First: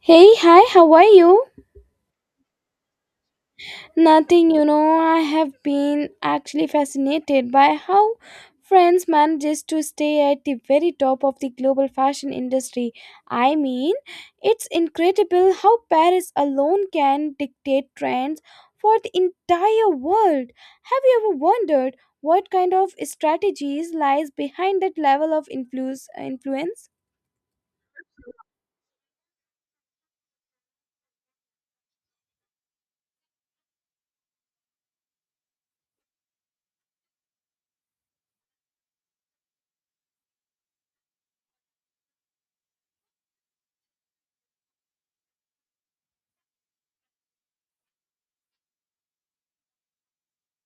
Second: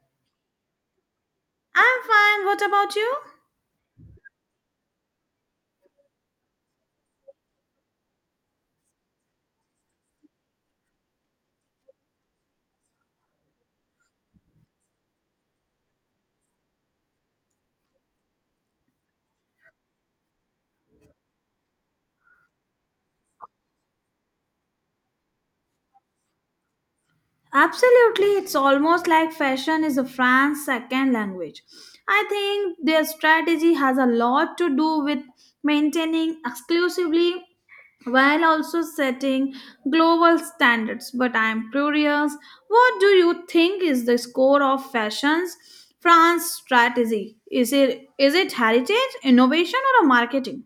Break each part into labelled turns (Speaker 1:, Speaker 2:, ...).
Speaker 1: Hey, hi, how are you?
Speaker 2: I'm fine. What about you?
Speaker 1: Nothing, you know, I have been actually fascinated by how France manages to stay at the very top of the global fashion industry. I mean, it's incredible how Paris alone can dictate trends for the entire world. Have you ever wondered what kind of strategies lies behind that level of influence?
Speaker 2: Absolutely, it's almost like fashion is a France's second language. I think their strategy has a lot to do with maintaining exclusively while also setting global standards. But I'm curious, what do you think is the score of fashion's France strategy? Is it heritage, innovation, or a marketing?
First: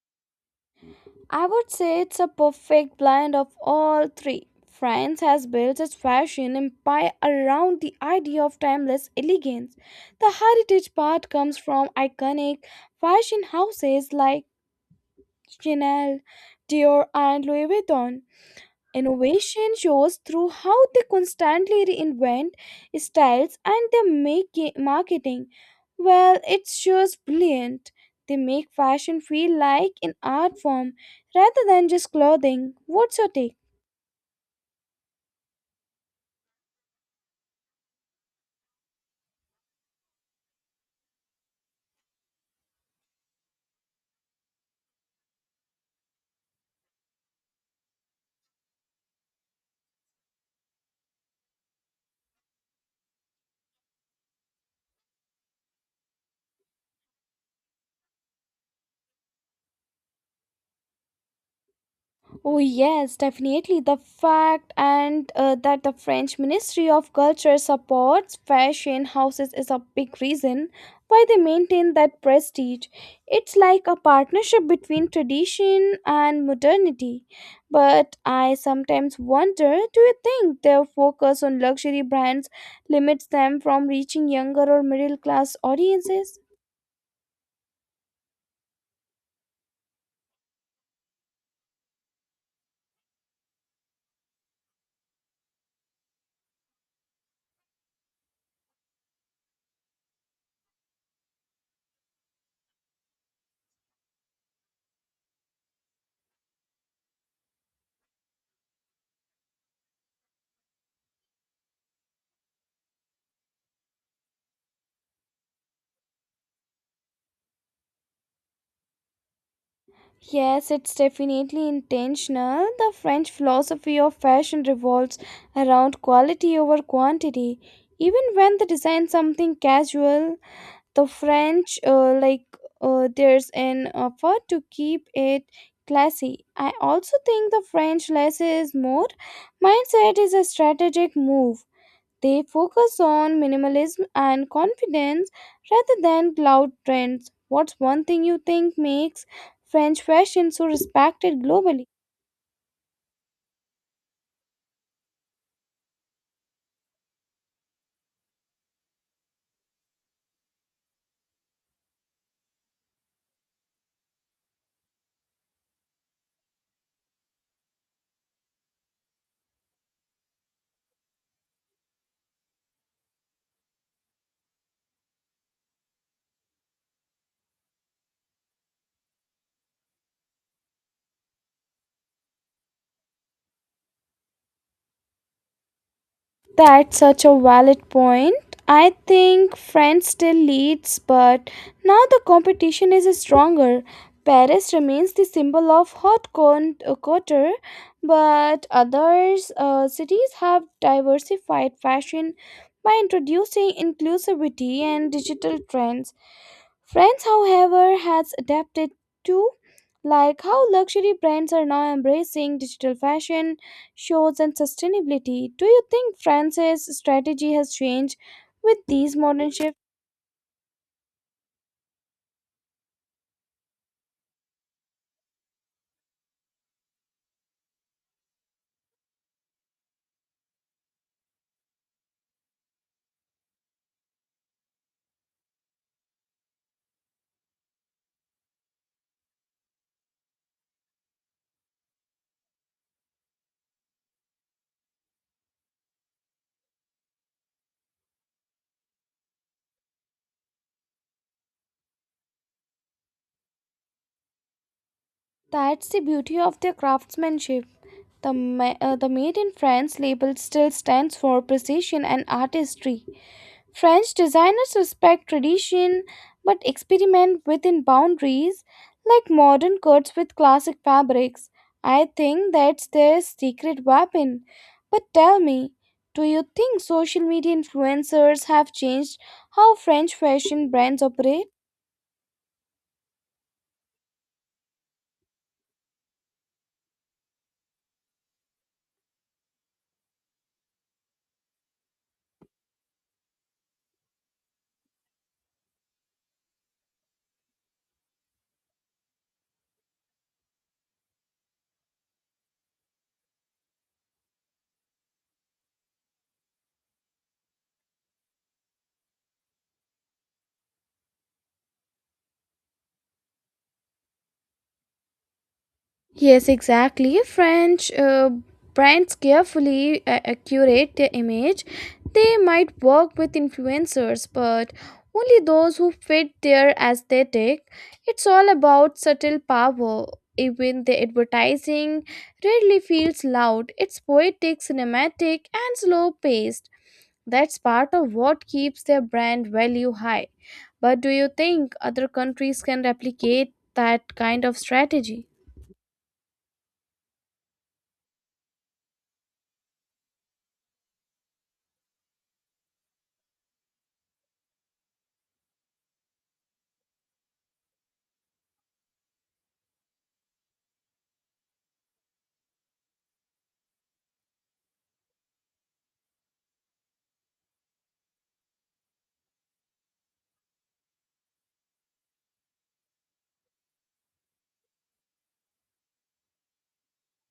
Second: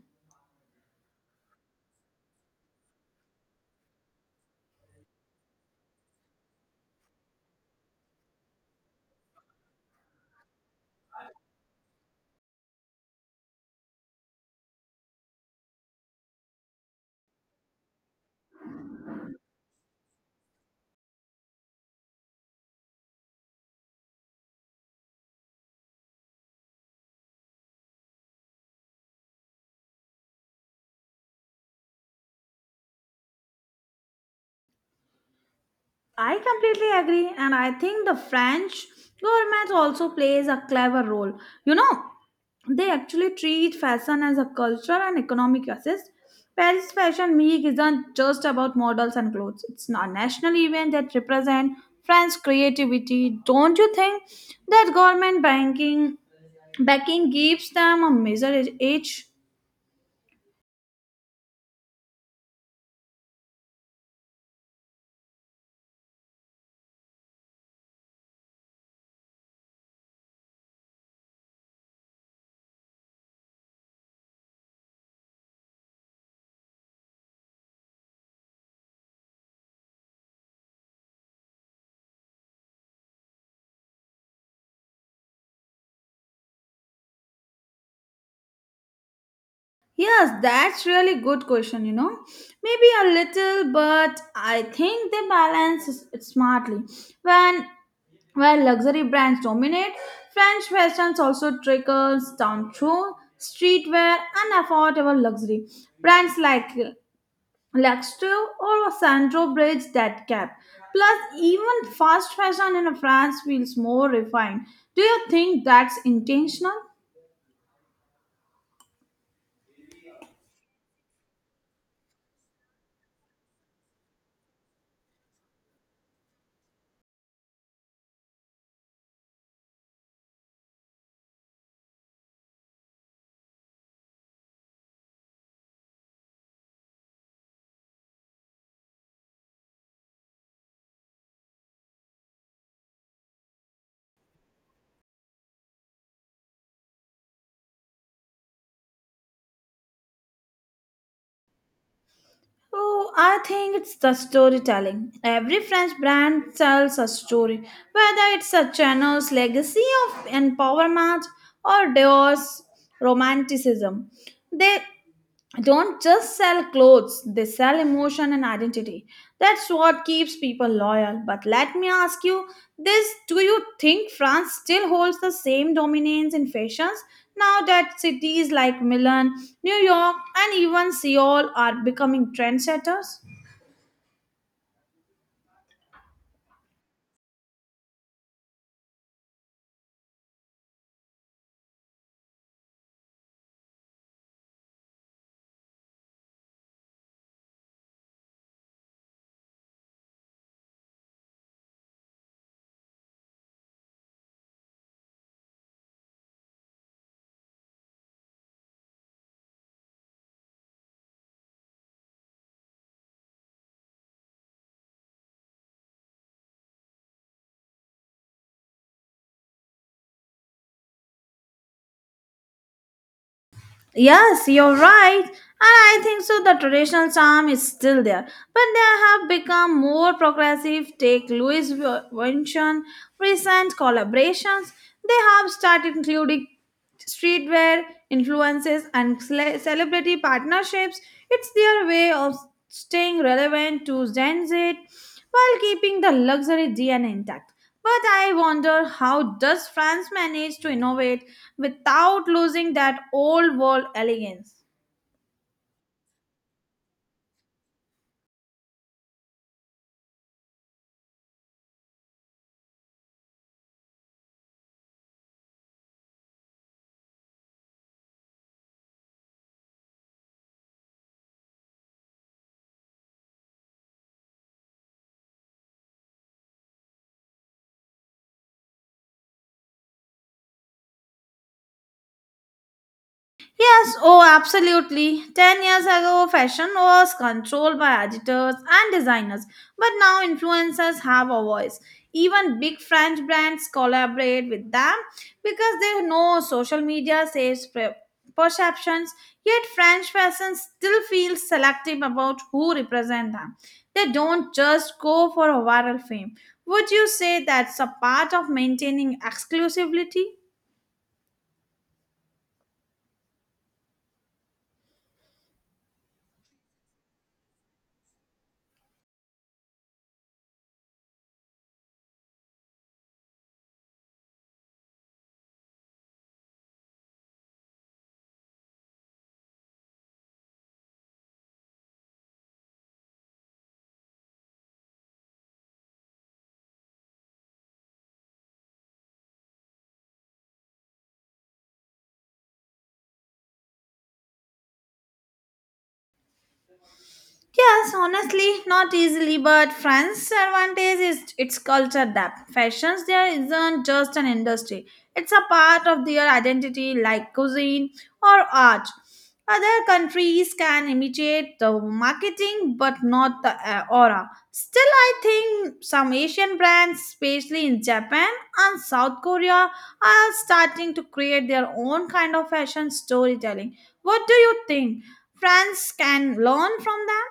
Speaker 1: I would say it's a perfect blend of all three. France has built its fashion empire around the idea of timeless elegance. The heritage part comes from iconic fashion houses like Chanel, Dior, and Louis Vuitton. Innovation shows through how they constantly reinvent styles and their marketing. Well, it's just brilliant. They make fashion feel like an art form rather than just clothing. What's your take?
Speaker 2: I completely agree, and I think the French government also plays a clever role. You know, they actually treat fashion as a cultural and economic assist. Paris Fashion Week isn't just about models and clothes; it's a national event that represents French creativity. Don't you think that government banking backing gives them a major edge?
Speaker 1: Oh yes, definitely. The fact and that the French Ministry of Culture supports fashion houses is a big reason why they maintain that prestige. It's like a partnership between tradition and modernity. But I sometimes wonder, do you think their focus on luxury brands limits them from reaching younger or middle class audiences?
Speaker 2: Yes, that's really good question, you know. Maybe a little, but I think they balance s- it smartly. When while luxury brands dominate, French fashions also trickles down through streetwear and affordable luxury. Brands like Luxto or Sandro bridge that gap. Plus, even fast fashion in France feels more refined. Do you think that's intentional?
Speaker 1: Yes, it's definitely intentional. The French philosophy of fashion revolves around quality over quantity. Even when they design something casual, the French there's an effort to keep it classy. I also think the French less is more mindset is a strategic move. They focus on minimalism and confidence rather than loud trends. What's one thing you think makes French fashion so respected globally?
Speaker 2: Oh, I think it's the storytelling. Every French brand tells a story, whether it's a Chanel's legacy of empowerment or Dior's romanticism. They don't just sell clothes, they sell emotion and identity. That's what keeps people loyal. But let me ask you this, do you think France still holds the same dominance in fashions now that cities like Milan, New York, and even Seoul are becoming trendsetters?
Speaker 1: That's such a valid point. I think France still leads, but now the competition is stronger. Paris remains the symbol of couture, but other cities have diversified fashion by introducing inclusivity and digital trends. France, however, has adapted too, like how luxury brands are now embracing digital fashion shows and sustainability. Do you think France's strategy has changed with these modern shifts?
Speaker 2: Yes, you're right. And I think so the traditional charm is still there. But they have become more progressive. Take Louis Vuitton recent collaborations. They have started including streetwear, influences and celebrity partnerships. It's their way of staying relevant to Gen Z while keeping the luxury DNA intact. But I wonder, how does France manage to innovate without losing that old world elegance?
Speaker 1: That's the beauty of their craftsmanship. The Made in France label still stands for precision and artistry. French designers respect tradition but experiment within boundaries, like modern cuts with classic fabrics. I think that's their secret weapon. But tell me, do you think social media influencers have changed how French fashion brands operate?
Speaker 2: Yes, oh, absolutely. 10 years ago, fashion was controlled by editors and designers, but now influencers have a voice. Even big French brands collaborate with them because they know social media saves perceptions, yet French fashion still feels selective about who represent them. They don't just go for a viral fame. Would you say that's a part of maintaining exclusivity?
Speaker 1: Yes, exactly. French brands carefully curate their image. They might work with influencers, but only those who fit their aesthetic. It's all about subtle power. Even the advertising rarely feels loud. It's poetic, cinematic, and slow paced. That's part of what keeps their brand value high. But do you think other countries can replicate that kind of strategy?
Speaker 2: Yes, honestly, not easily, but France's advantage is its culture depth. Fashions there isn't just an industry, it's a part of their identity, like cuisine or art. Other countries can imitate the marketing, but not the aura. Still, I think some Asian brands, especially in Japan and South Korea, are starting to create their own kind of fashion storytelling. What do you think? France can learn from them?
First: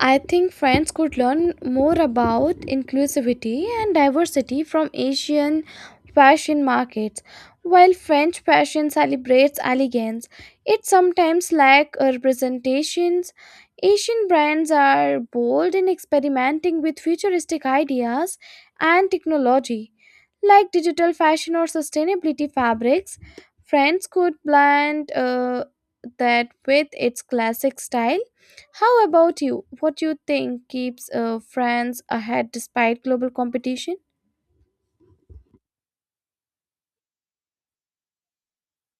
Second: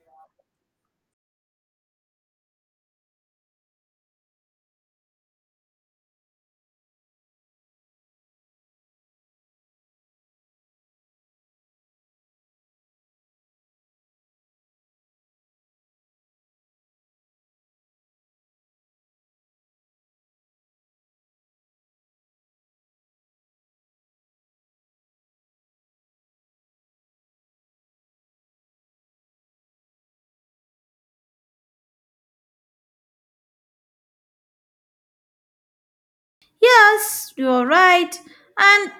Speaker 1: I think friends could learn more about inclusivity and diversity from Asian fashion markets. While French fashion celebrates elegance, it sometimes lacks representations. Asian brands are bold in experimenting with futuristic ideas and technology, like digital fashion or sustainability fabrics. France could blend that with its classic style. How about you? What do you think keeps France ahead despite global competition?
Speaker 2: Yes, you're right. And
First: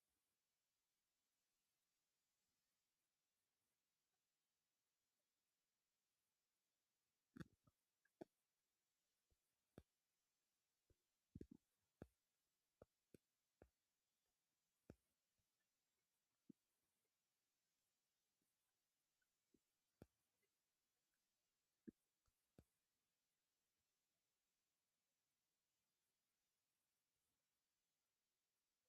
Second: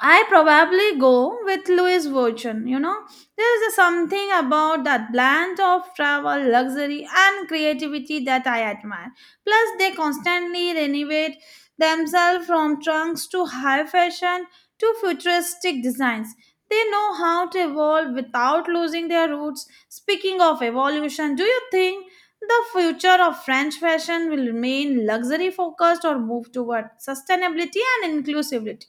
Speaker 2: I probably go with Louis Vuitton, you know. There is a something about that blend of travel, luxury, and creativity that I admire. Plus, they constantly renovate themselves from trunks to high fashion to futuristic designs. They know how to evolve without losing their roots. Speaking of evolution, do you think the future of French fashion will remain luxury focused or move toward sustainability and inclusivity?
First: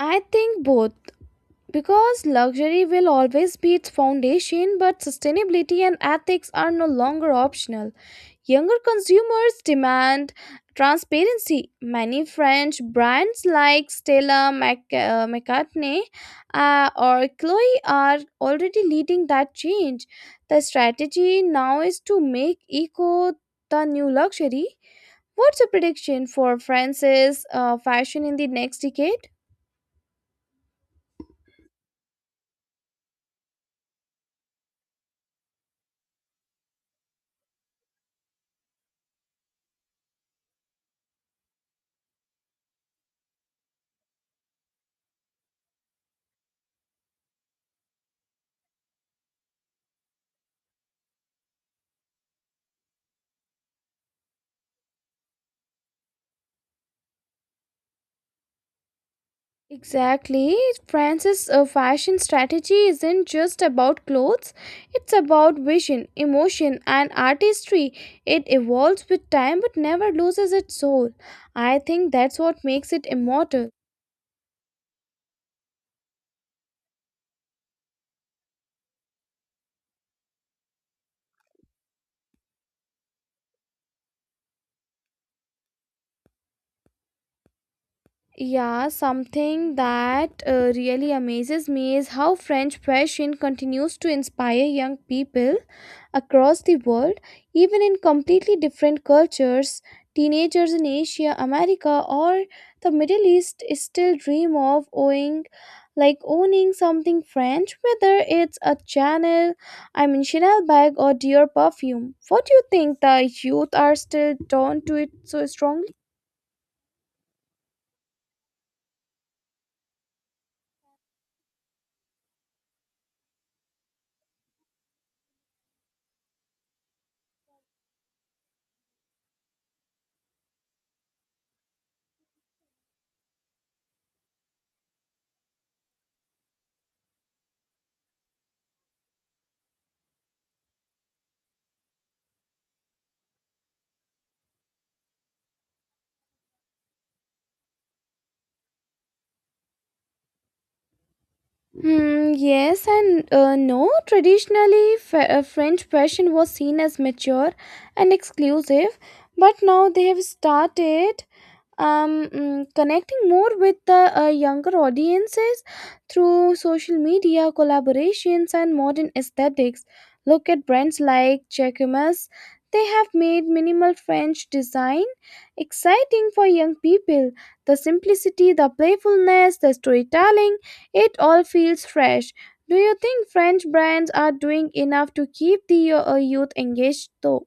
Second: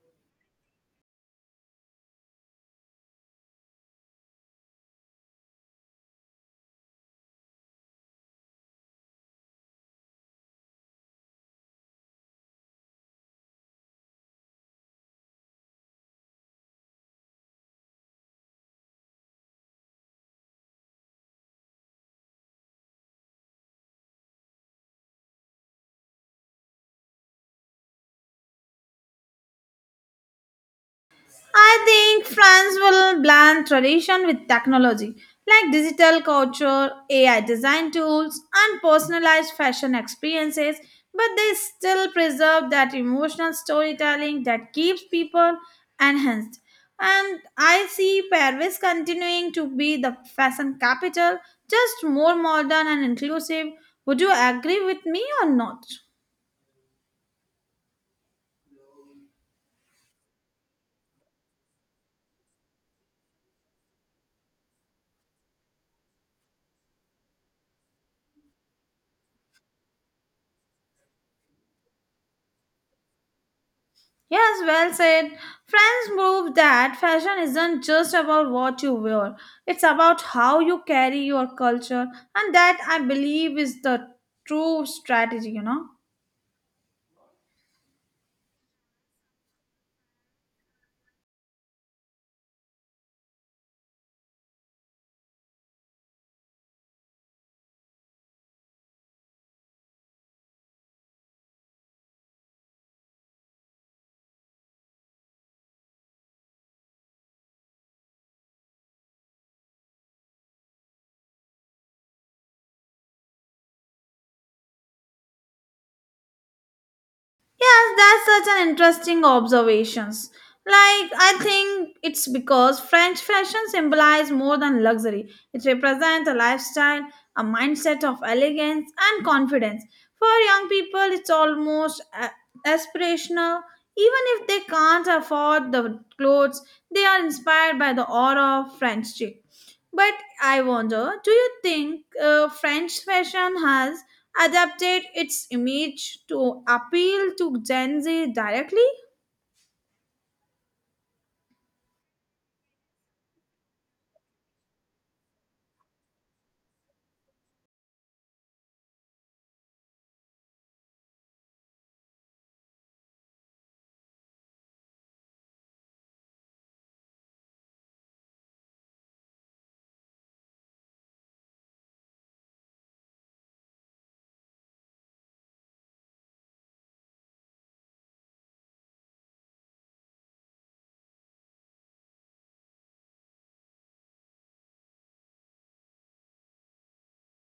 Speaker 1: I think both. Because luxury will always be its foundation, but sustainability and ethics are no longer optional. Younger consumers demand transparency. Many French brands like Stella McCartney or Chloe are already leading that change. The strategy now is to make eco the new luxury. What's your prediction for France's fashion in the next decade?
Speaker 2: I think France will blend tradition with technology, like digital culture, AI design tools, and personalized fashion experiences, but they still preserve that emotional storytelling that keeps people enhanced. And I see Paris continuing to be the fashion capital, just more modern and inclusive. Would you agree with me or not?
Speaker 1: Exactly. France's fashion strategy isn't just about clothes, it's about vision, emotion, and artistry. It evolves with time but never loses its soul. I think that's what makes it immortal.
Speaker 2: Yes, well said. Friends prove that fashion isn't just about what you wear, it's about how you carry your culture, and that I believe is the true strategy, you know.
Speaker 1: Yeah, something that really amazes me is how French fashion continues to inspire young people across the world, even in completely different cultures. Teenagers in Asia, America, or the Middle East still dream of owning, like owning something French, whether it's a Chanel, I mean Chanel bag or Dior perfume. What do you think the youth are still drawn to it so strongly?
Speaker 2: Yes, that's such an interesting observations. Like I think it's because French fashion symbolizes more than luxury. It represents a lifestyle, a mindset of elegance and confidence. For young people, it's almost aspirational. Even if they can't afford the clothes, they are inspired by the aura of French chic. But I wonder, do you think French fashion has adapted its image to appeal to Gen Z directly?
Speaker 1: Hmm, yes and no. Traditionally, French fashion was seen as mature and exclusive, but now they have started connecting more with the younger audiences through social media collaborations and modern aesthetics. Look at brands like Jacquemus. They have made minimal French design exciting for young people. The simplicity, the playfulness, the storytelling, it all feels fresh. Do you think French brands are doing enough to keep the youth engaged though?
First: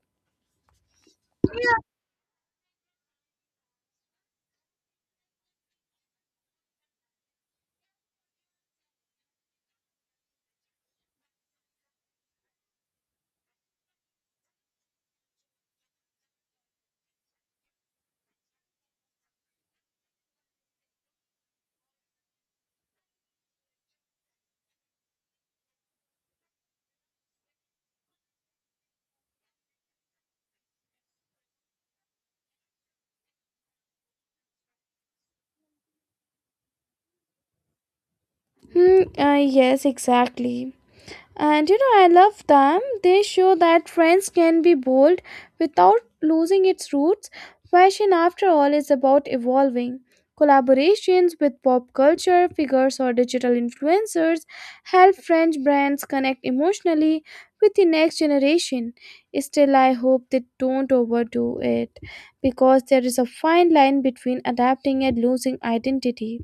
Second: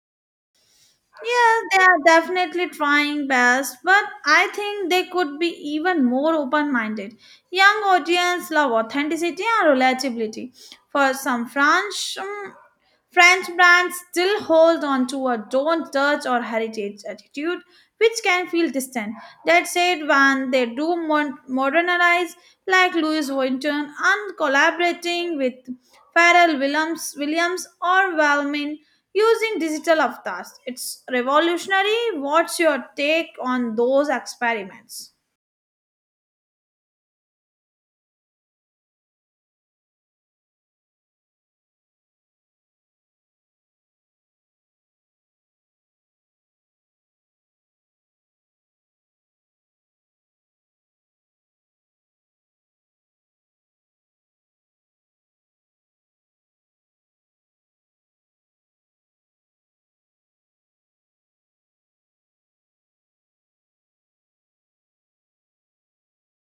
Speaker 2: Yeah, they are definitely trying best, but I think they could be even more open minded. Young audience love authenticity and relatability. For some French, French brands still hold on to a don't touch or heritage attitude, which can feel distant. That said, when they do modernize, like Louis Vuitton, and collaborating with Pharrell Williams or Valmin using digital avatars, it's revolutionary. What's your take on those experiments?
Speaker 1: Hmm, yes, exactly. And you know, I love them. They show that trends can be bold without losing its roots. Fashion, after all, is about evolving. Collaborations with pop culture figures or digital influencers help French brands connect emotionally with the next generation. Still, I hope they don't overdo it because there is a fine line between adapting and losing identity.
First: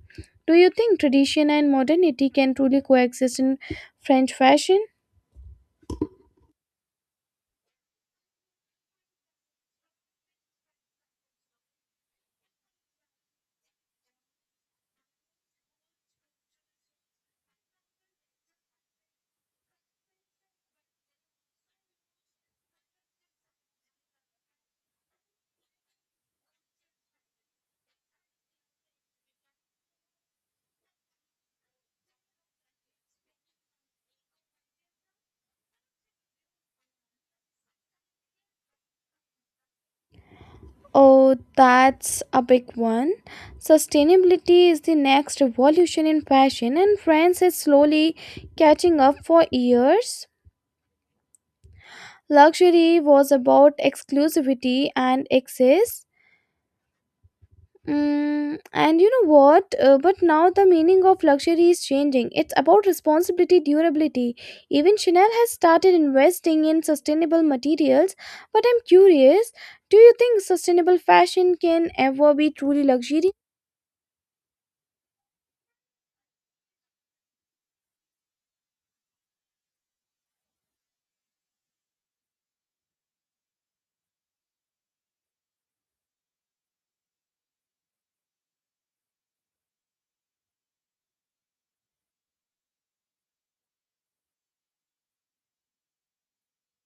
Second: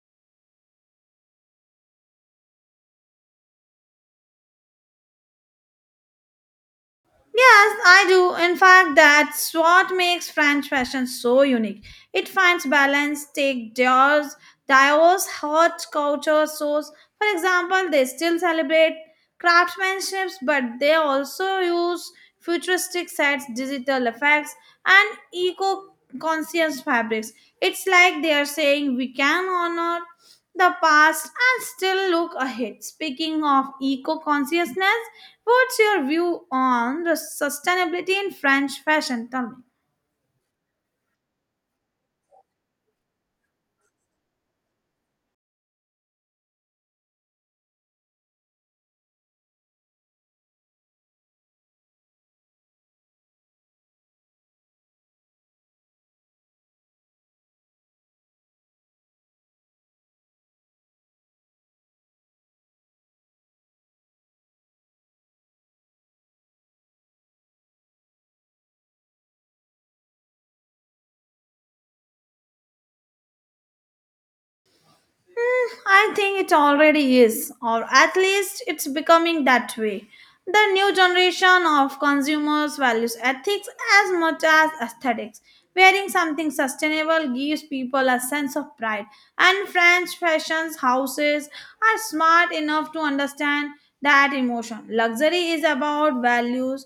Speaker 1: Do you think tradition and modernity can truly coexist in French fashion?
Speaker 2: Yes, I do. In fact, that's what makes French fashion so unique. It finds balance, take Dior's hot culture source. For example, they still celebrate craftsmanships, but they also use futuristic sets, digital effects, and eco-conscious fabrics. It's like they are saying we can honor the past and still look ahead. Speaking of eco-consciousness, what's your view on the sustainability in French fashion? Tell me.
Speaker 1: Oh, that's a big one. Sustainability is the next revolution in fashion, and France is slowly catching up for years. Luxury was about exclusivity and excess. And you know what? But now the meaning of luxury is changing. It's about responsibility, durability. Even Chanel has started investing in sustainable materials. But I'm curious, do you think sustainable fashion can ever be truly luxury?
Speaker 2: Hmm, I think it already is, or at least it's becoming that way. The new generation of consumers values ethics as much as aesthetics. Wearing something sustainable gives people a sense of pride, and French fashion houses are smart enough to understand that emotion. Luxury is about values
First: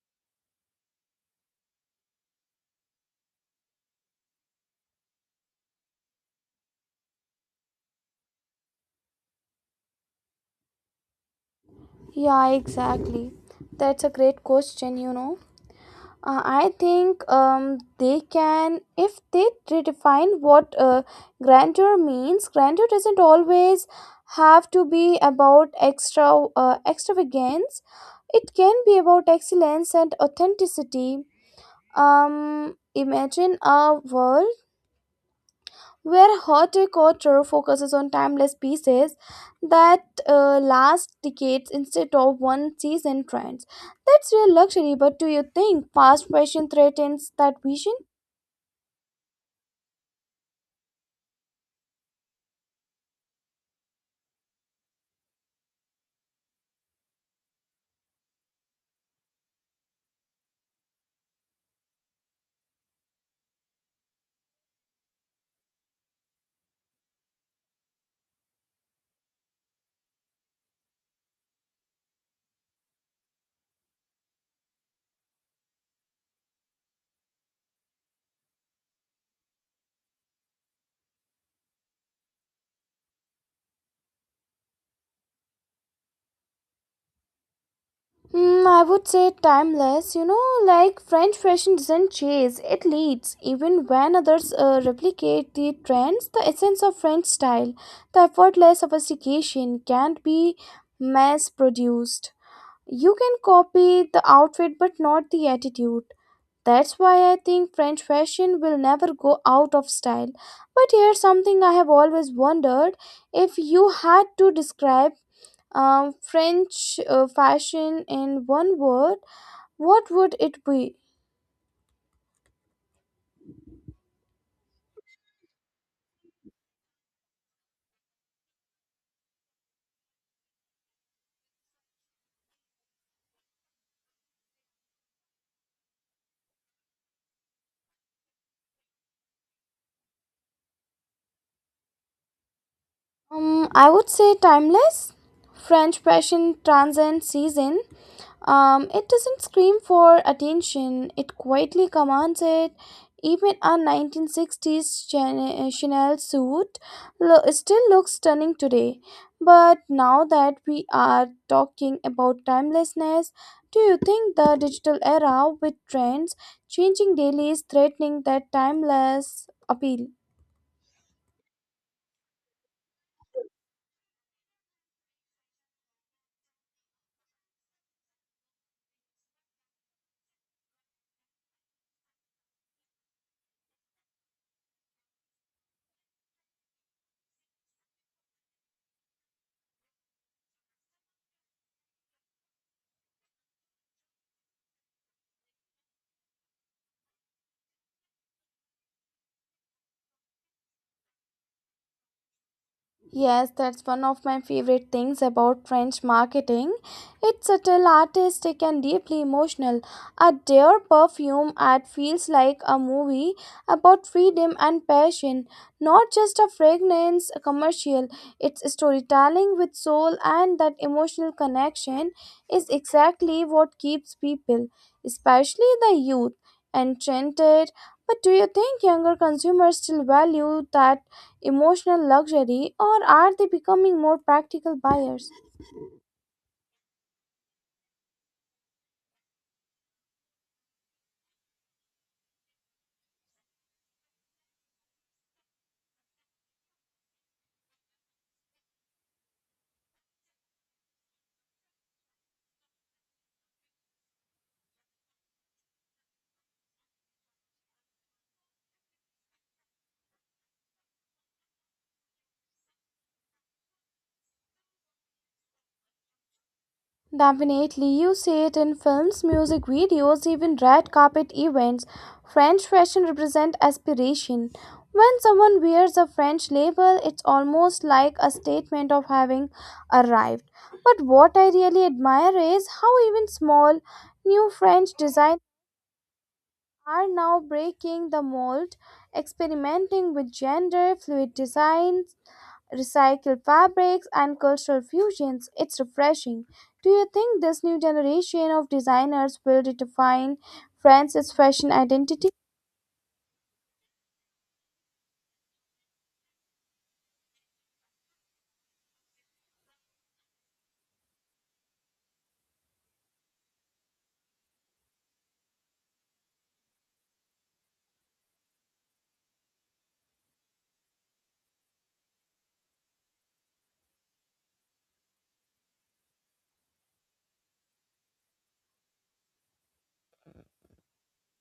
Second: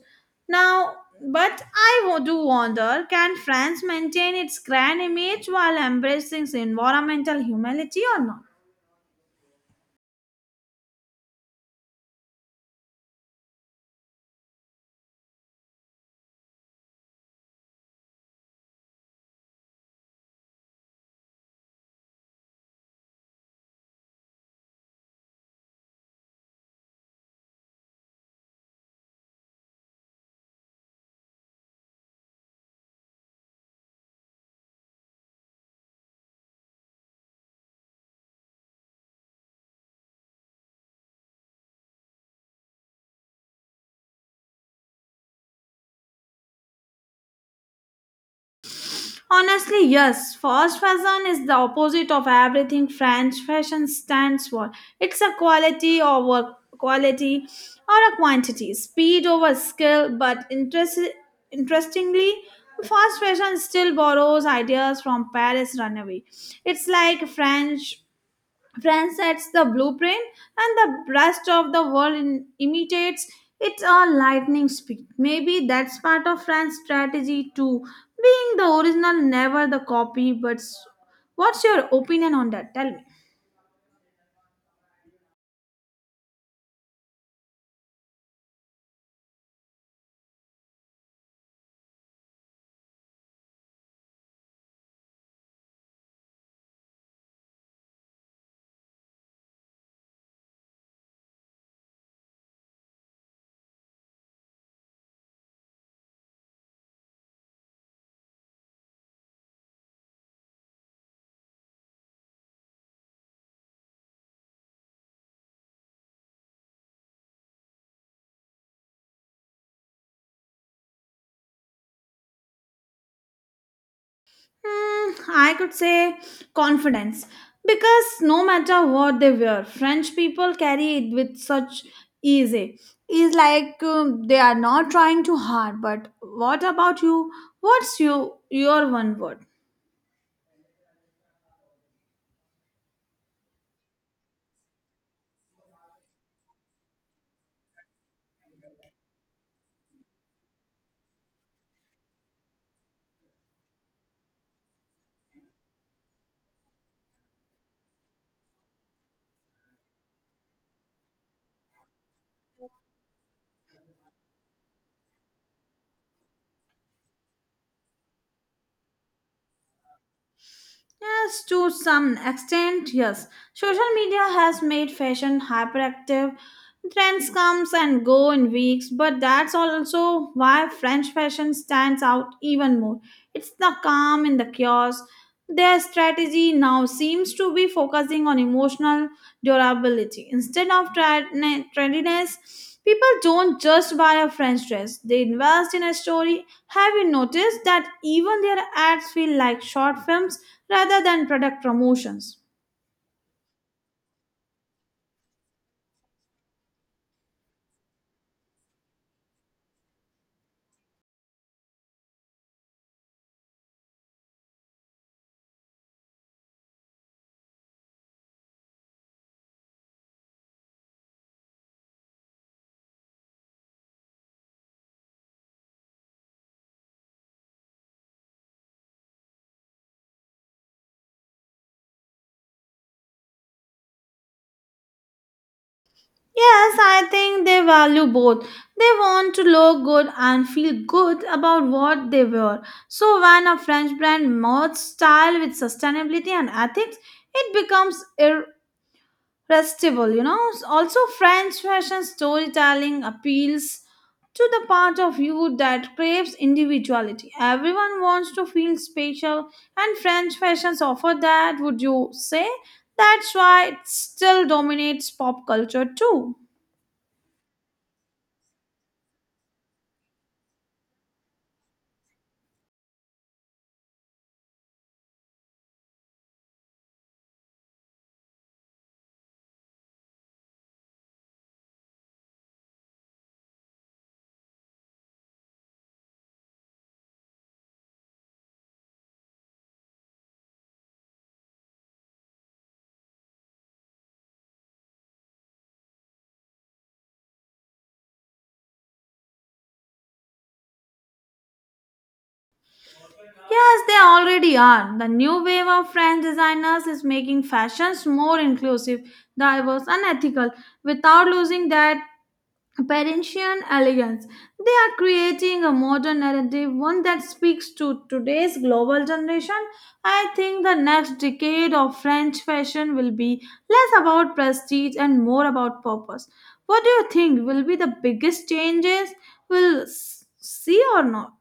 Speaker 2: now, but I do wonder, can France maintain its grand image while embracing environmental humility or not?
Speaker 1: Yeah, exactly. That's a great question, you know. I think they can, if they redefine what grandeur means. Grandeur doesn't always have to be about extravagance. It can be about excellence and authenticity. Imagine a world where horticulture focuses on timeless pieces that last decades instead of one season trends. That's real luxury, but do you think fast fashion threatens that vision?
Speaker 2: Honestly, yes. Fast fashion is the opposite of everything French fashion stands for. It's a quality over quality or a quantity, speed over skill. But interestingly, fast fashion still borrows ideas from Paris runaway. It's like French France sets the blueprint, and the rest of the world imitates. It's a lightning speed. Maybe that's part of France's strategy too, being the original, never the copy. But what's your opinion on that? Tell me.
Speaker 1: Hmm, I would say timeless. You know, like French fashion doesn't chase, it leads. Even when others replicate the trends, the essence of French style, the effortless sophistication, can't be mass produced. You can copy the outfit but not the attitude. That's why I think French fashion will never go out of style. But here's something I have always wondered, if you had to describe French fashion in one word, what would it be?
Speaker 2: Hmm, I could say confidence because no matter what they wear, French people carry it with such ease. It's like they are not trying too hard. But what about you? What's your one word?
Speaker 1: I would say timeless. French fashion transcends season. It doesn't scream for attention, it quietly commands it. Even a 1960s Chanel suit still looks stunning today. But now that we are talking about timelessness, do you think the digital era with trends changing daily is threatening that timeless appeal?
Speaker 2: Yes, to some extent, yes. Social media has made fashion hyperactive. Trends comes and go in weeks, but that's also why French fashion stands out even more. It's the calm in the chaos. Their strategy now seems to be focusing on emotional durability instead of trendiness. People don't just buy a French dress; they invest in a story. Have you noticed that even their ads feel like short films rather than product promotions?
Speaker 1: Yes, that's one of my favorite things about French marketing. It's subtle, artistic, and deeply emotional. At their perfume ad feels like a movie about freedom and passion, not just a fragrance commercial. It's storytelling with soul, and that emotional connection is exactly what keeps people, especially the youth, enchanted. But do you think younger consumers still value that emotional luxury, or are they becoming more practical buyers?
Speaker 2: Yes, I think they value both. They want to look good and feel good about what they wear. So, when a French brand merges style with sustainability and ethics, it becomes festival, you know. Also, French fashion storytelling appeals to the part of you that craves individuality. Everyone wants to feel special, and French fashions offer that. Would you say that's why it still dominates pop culture too?
Speaker 1: Definitely, you see it in films, music videos, even red carpet events. French fashion represents aspiration. When someone wears a French label, it's almost like a statement of having arrived. But what I really admire is how even small, new French designers are now breaking the mold, experimenting with gender fluid designs, recycled fabrics, and cultural fusions. It's refreshing. Do you think this new generation of designers will redefine France's fashion identity?
Speaker 2: Yes, they already are. The new wave of French designers is making fashions more inclusive, diverse and ethical without losing that Parisian elegance. They are creating a modern narrative, one that speaks to today's global generation. I think the next decade of French fashion will be less about prestige and more about purpose. What do you think will be the biggest changes we'll see or not?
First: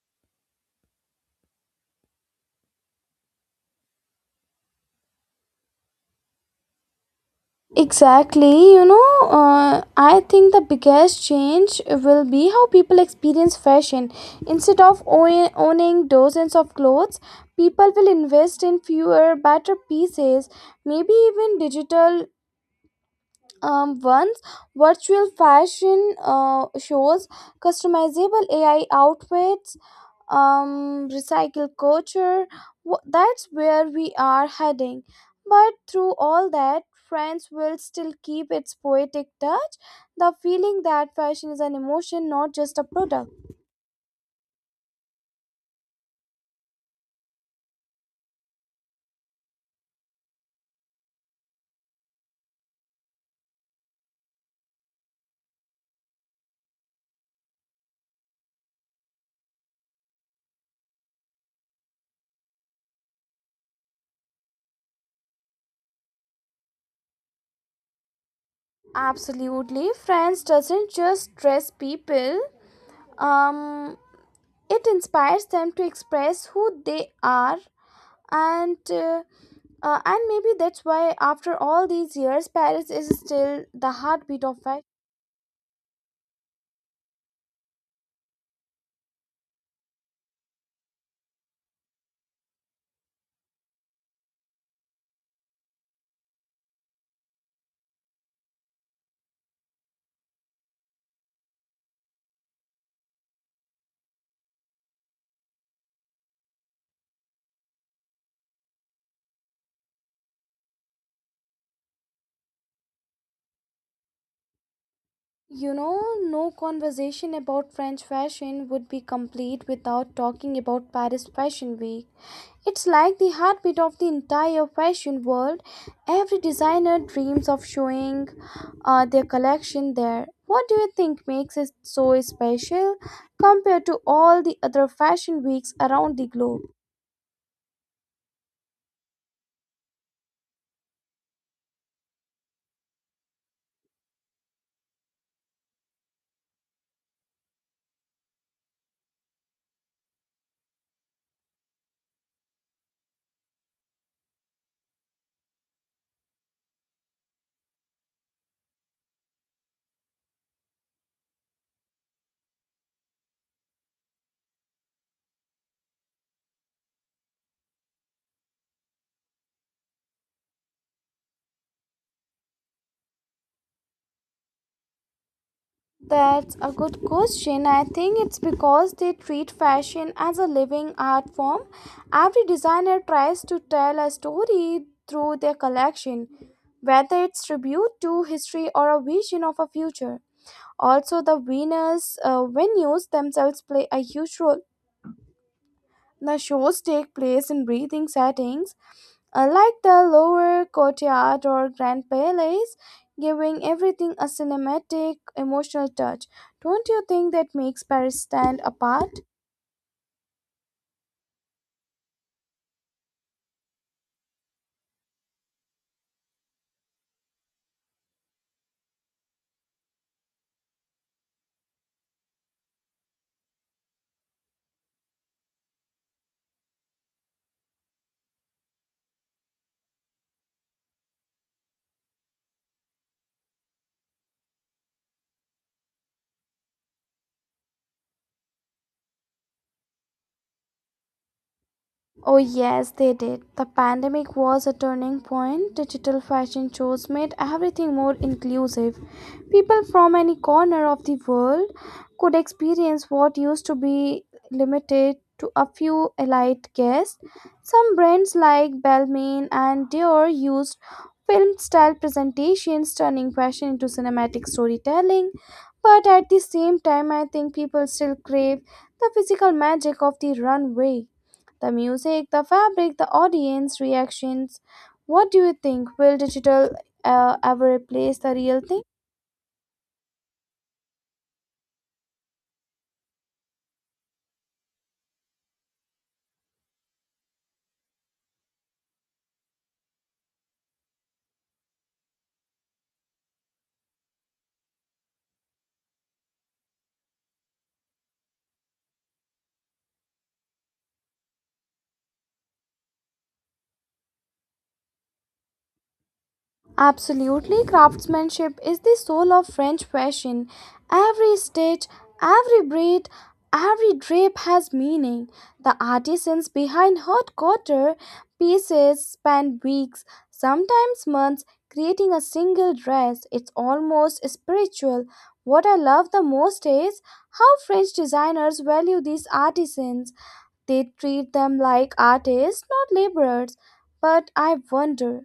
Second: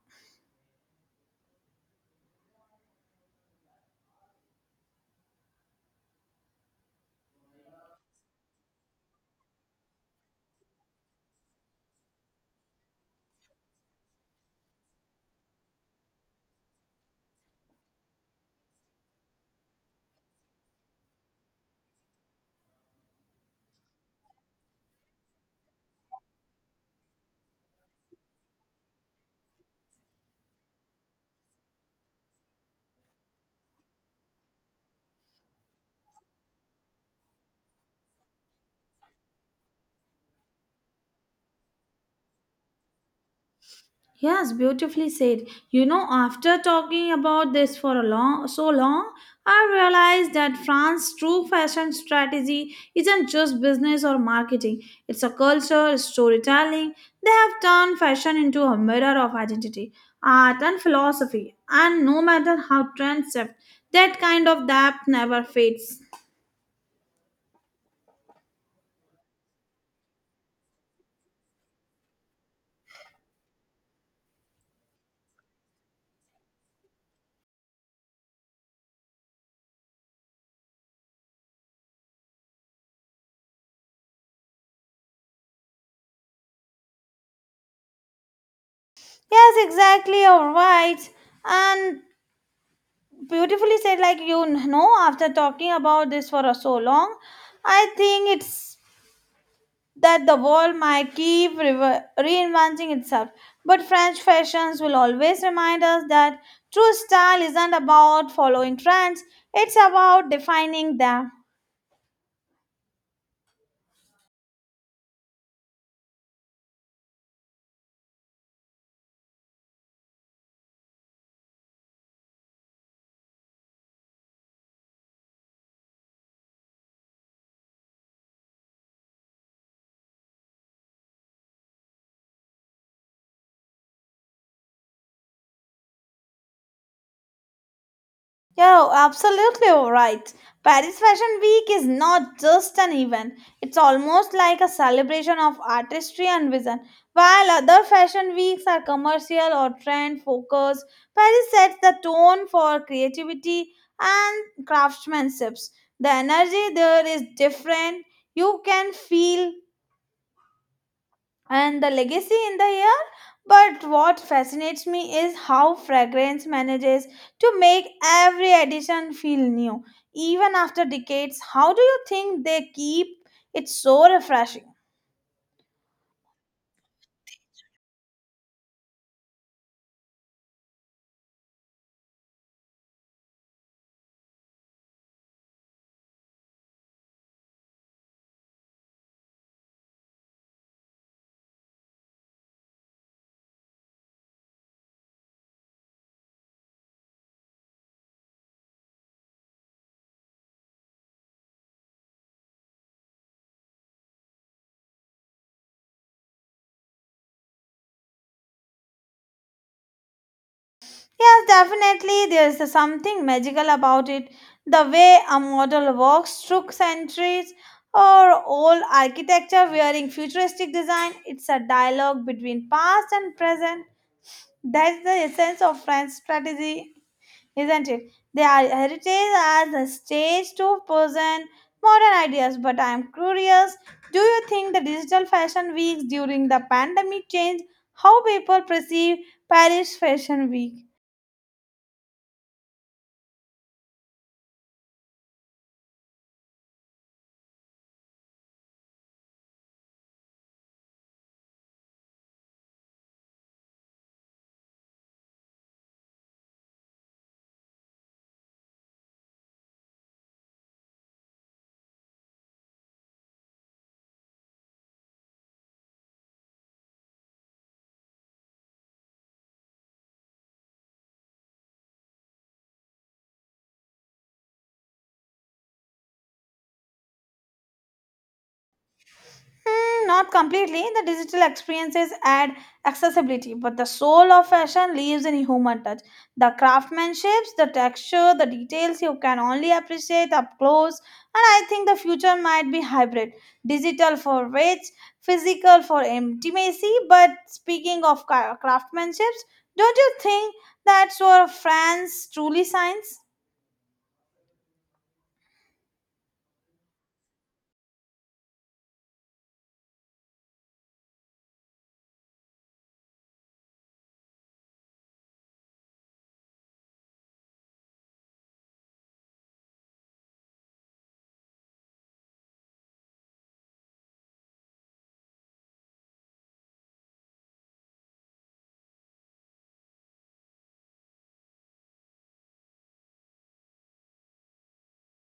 Speaker 1: Exactly, you know, I think the biggest change will be how people experience fashion. Instead of owning dozens of clothes, people will invest in fewer, better pieces, maybe even digital once, virtual fashion shows, customizable AI outfits, recycled culture. That's where we are heading. But through all that, France will still keep its poetic touch, the feeling that fashion is an emotion, not just a product.
Speaker 2: Yes, beautifully said. You know, after talking about this for a long so long, I realized that France's true fashion strategy isn't just business or marketing. It's a culture, it's storytelling. They have turned fashion into a mirror of identity, art and philosophy. And no matter how trends shift, that kind of depth never fades.
Speaker 1: Absolutely, France doesn't just dress people. Um, it inspires them to express who they are and uh, and maybe that's why after all these years, Paris is still the heartbeat of fashion.
Speaker 2: Yes, exactly. All right. And beautifully said, like you know, after talking about this for so long, I think it's that the world might keep rever reinventing itself. But French fashions will always remind us that true style isn't about following trends, it's about defining them.
Speaker 1: You know, no conversation about French fashion would be complete without talking about Paris Fashion Week. It's like the heartbeat of the entire fashion world. Every designer dreams of showing their collection there. What do you think makes it so special compared to all the other fashion weeks around the globe?
Speaker 2: Yeah, absolutely right. Paris Fashion Week is not just an event, it's almost like a celebration of artistry and vision. While other fashion weeks are commercial or trend focused, Paris sets the tone for creativity and craftsmanships. The energy there is different. You can feel and the legacy in the air. But what fascinates me is how fragrance manages to make every edition feel new, even after decades. How do you think they keep it so refreshing?
Speaker 1: That's a good question. I think it's because they treat fashion as a living art form. Every designer tries to tell a story through their collection, whether it's tribute to history or a vision of a future. Also, the Venus venues themselves play a huge role. The shows take place in breathing settings, unlike the lower courtyard or grand palace, giving everything a cinematic, emotional touch. Don't you think that makes Paris stand apart?
Speaker 2: Yes, definitely, there is something magical about it. The way a model walks through centuries or old architecture wearing futuristic design, it's a dialogue between past and present. That's the essence of French strategy, isn't it? They are heritage as a stage to present modern ideas. But I am curious, do you think the digital fashion weeks during the pandemic changed how people perceive Paris Fashion Week?
Speaker 1: Oh, yes, they did. The pandemic was a turning point. Digital fashion shows made everything more inclusive. People from any corner of the world could experience what used to be limited to a few elite guests. Some brands like Balmain and Dior used film style presentations, turning fashion into cinematic storytelling. But at the same time, I think people still crave the physical magic of the runway. The music, the fabric, the audience reactions. What do you think? Will digital ever replace the real thing?
Speaker 2: Not completely. The digital experiences add accessibility, but the soul of fashion lives in human touch. The craftsmanships, the texture, the details you can only appreciate up close. And I think the future might be hybrid, digital for rich, physical for intimacy. But speaking of craftsmanships, don't you think that's where France truly shines?
Speaker 1: Absolutely, craftsmanship is the soul of French fashion. Every stitch, every braid, every drape has meaning. The artisans behind haute couture pieces spend weeks, sometimes months, creating a single dress. It's almost spiritual. What I love the most is how French designers value these artisans. They treat them like artists, not laborers. But I wonder,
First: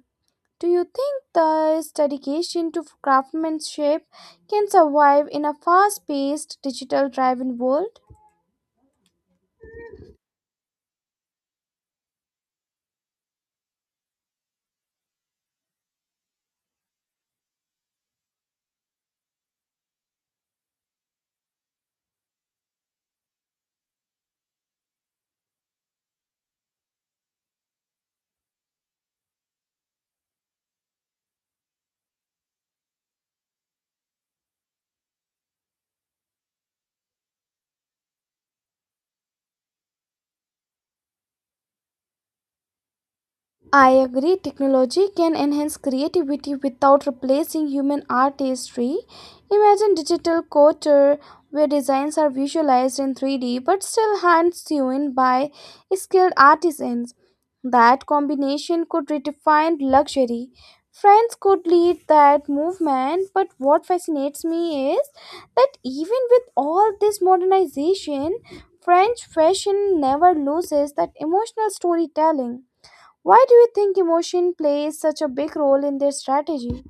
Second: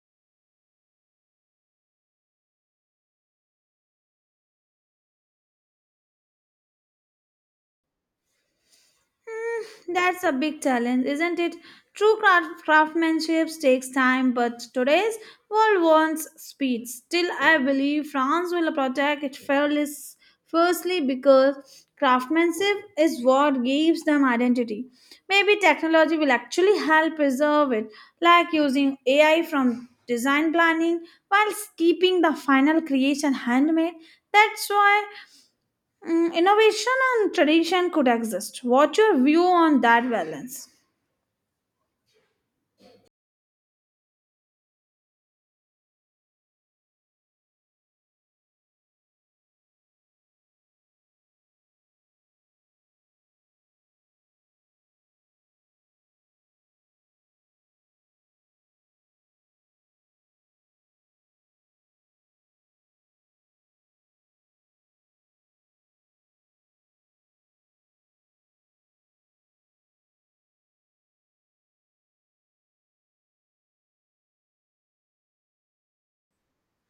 Speaker 1: do you think this dedication to craftsmanship can survive in a fast paced, digital driven world?
Speaker 2: That's a big challenge, isn't it? True craftsmanship takes time, but today's world wants speed. Still, I believe France will protect it fairly, firstly because craftsmanship is what gives them identity. Maybe technology will actually help preserve it, like using AI from design planning while keeping the final creation handmade. That's why, innovation and tradition could exist. What's your view on that balance?
Speaker 1: I agree, technology can enhance creativity without replacing human artistry. Imagine digital couture where designs are visualized in 3D but still hand sewn by skilled artisans. That combination could redefine luxury. Friends could lead that movement, but what fascinates me is that even with all this modernization, French fashion never loses that emotional storytelling. Why do you think emotion plays such a big role in their strategy?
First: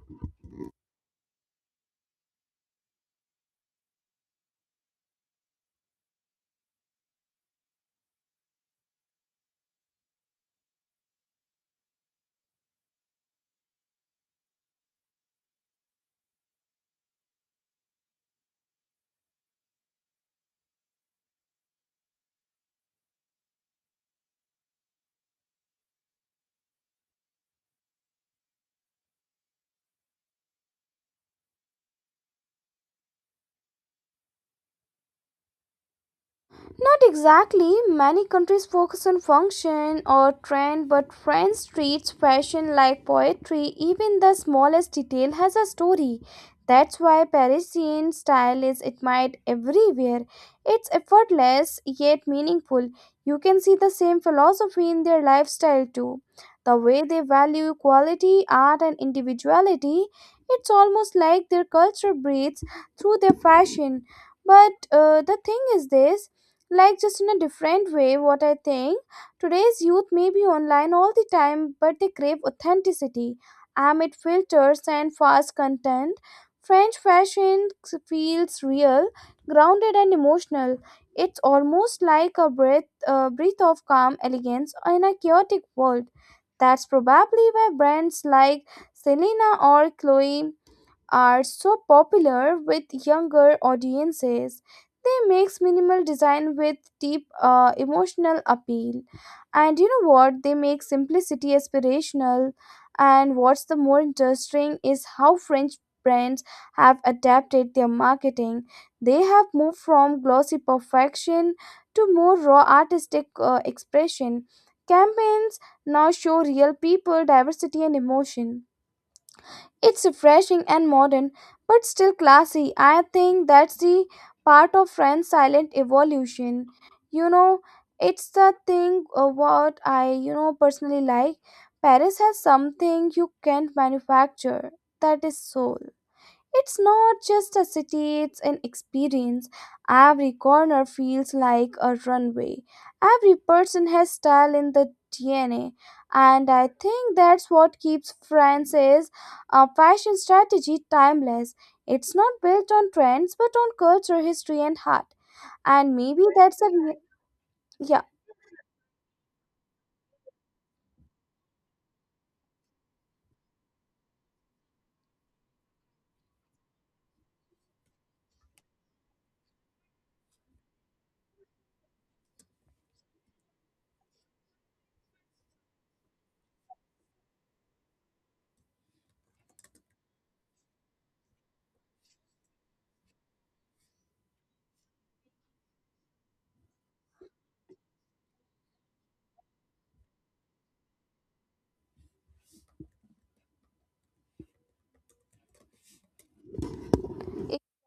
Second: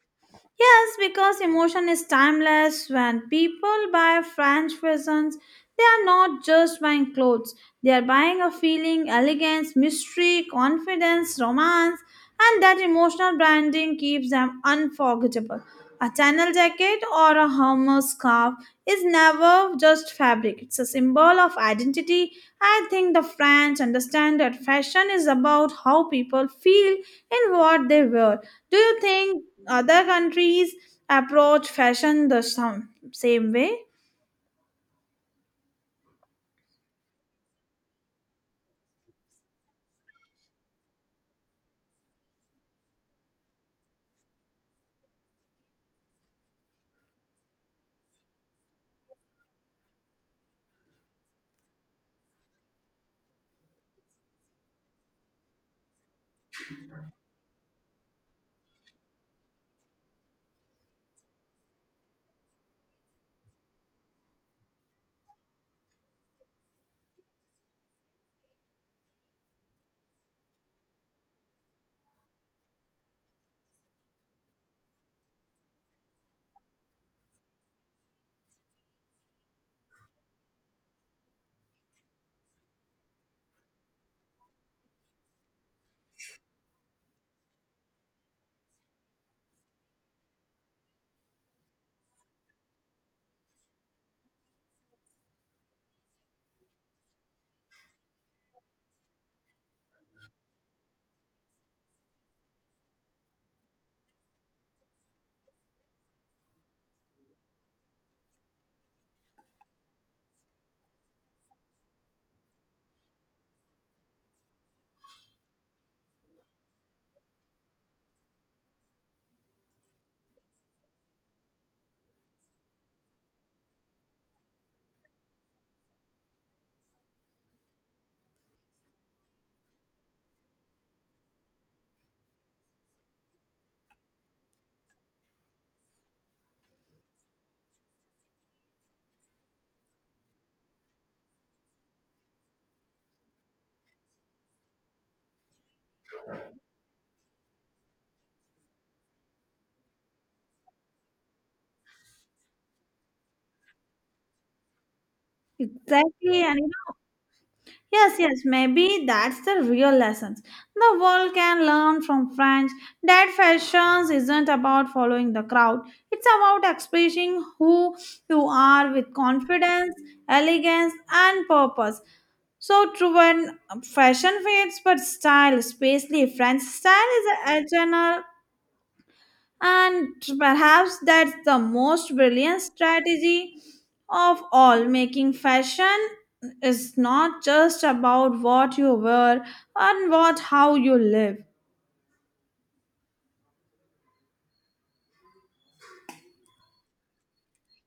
Speaker 2: Yes, because emotion is timeless. When people buy French peasants, they are not just buying clothes, they are buying a feeling, elegance, mystery, confidence, romance, and that emotional branding keeps them unforgettable. A channel jacket or a Homer scarf is never just fabric, it's a symbol of identity. I think the French understand that fashion is about how people feel in what they wear. Do you think other countries approach fashion the same way?
Speaker 1: Not exactly. Many countries focus on function or trend, but France treats fashion like poetry. Even the smallest detail has a story. That's why Parisian style is admired everywhere. It's effortless yet meaningful. You can see the same philosophy in their lifestyle too. The way they value quality, art, and individuality, it's almost like their culture breathes through their fashion. But the thing is this, like, just in a different way. What I think, today's youth may be online all the time, but they crave authenticity amid filters and fast content. French fashion feels real, grounded, and emotional. It's almost like a breath, a breath of calm elegance in a chaotic world. That's probably why brands like Selena or Chloe are so popular with younger audiences. They mix minimal design with deep emotional appeal. And you know what? They make simplicity aspirational. And what's the more interesting is how French brands have adapted their marketing. They have moved from glossy perfection to more raw artistic expression. Campaigns now show real people, diversity, and emotion. It's refreshing and modern, but still classy. I think that's the part of France's silent evolution. You know, it's the thing, what I, you know, personally like. Paris has something you can't manufacture. That is soul. It's not just a city, it's an experience. Every corner feels like a runway. Every person has style in the DNA. And I think that's what keeps France's fashion strategy timeless. It's not built on trends but on culture, history, and heart. And maybe
Speaker 2: Exactly, and
Speaker 1: that's a. Yeah.
Speaker 2: yes, yes, maybe that's the real lessons. The world can learn from French that fashions isn't about following the crowd. It's about expressing who you are with confidence, elegance, and purpose. So true, when fashion fades, but style, especially French style, is eternal, and perhaps that's the most brilliant strategy of all. Making fashion is not just about what you wear and what how you live.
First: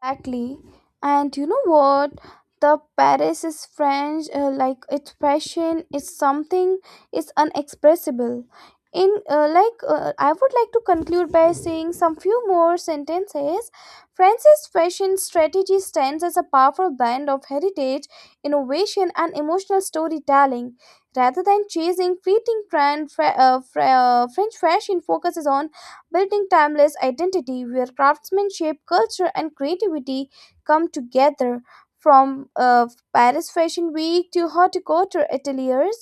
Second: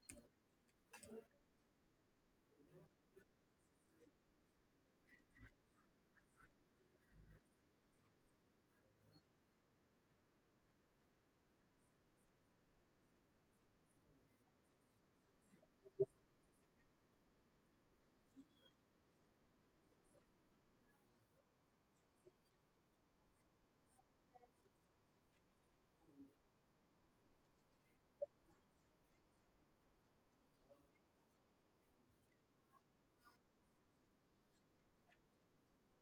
Speaker 1: Exactly. And you know what? The Paris is French, like its passion is something, is unexpressible. In I would like to conclude by saying some few more sentences. France's fashion strategy stands as a powerful blend of heritage, innovation, and emotional storytelling. Rather than chasing fleeting trend, French fashion focuses on building timeless identity where craftsmanship, culture, and creativity come together. From Paris Fashion Week to horticulture ateliers,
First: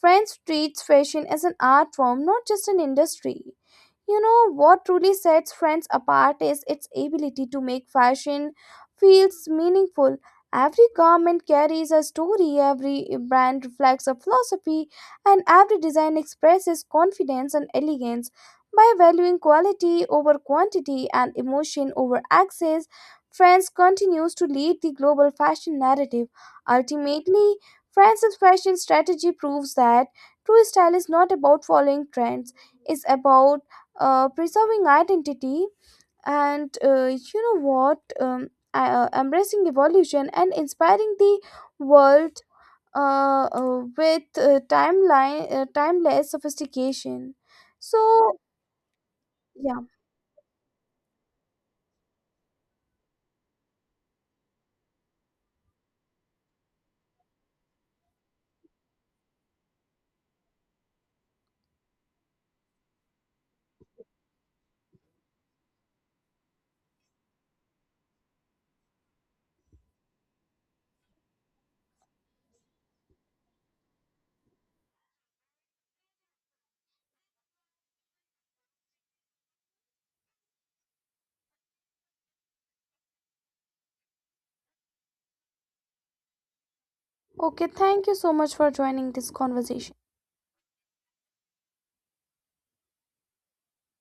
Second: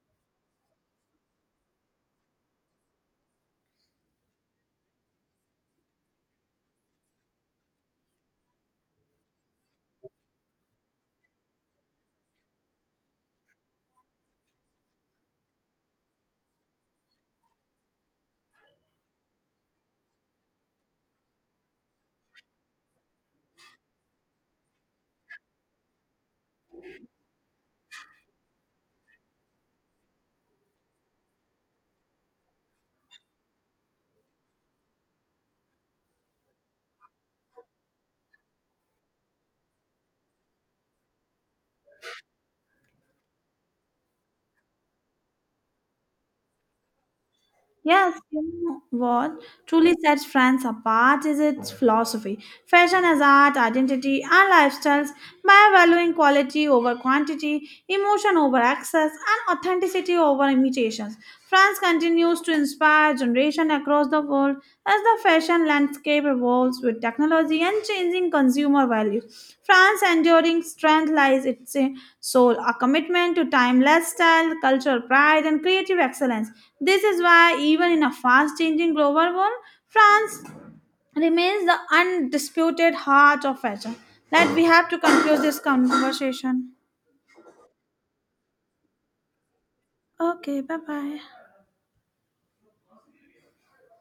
Speaker 1: French treats fashion as an art form, not just an industry. You know what truly sets Friends apart is its ability to make fashion feels meaningful. Every garment carries a story, every brand reflects a philosophy, and every design expresses confidence and elegance. By valuing quality over quantity and emotion over access, Friends continues to lead the global fashion narrative. Ultimately, France's fashion strategy proves that true style is not about following trends, it's about preserving identity, and you know what embracing evolution and inspiring the world with timeline timeless sophistication.
Speaker 2: Yes,
Speaker 1: So
Speaker 2: you know what
Speaker 1: yeah.
Speaker 2: truly sets France apart is its philosophy. Fashion as art, identity, and lifestyles by valuing quality over quantity, emotion over access, and authenticity over imitations. France continues to inspire generation across the of all. As the fashion landscape evolves with technology and changing consumer values, France's enduring strength lies its soul, a commitment to timeless style, cultural pride, and creative excellence. This is why, even in a fast changing global world, France remains the undisputed heart of fashion. That we have to conclude this conversation.
Speaker 1: Okay, thank you so much for joining this conversation.
Speaker 2: Okay, bye bye.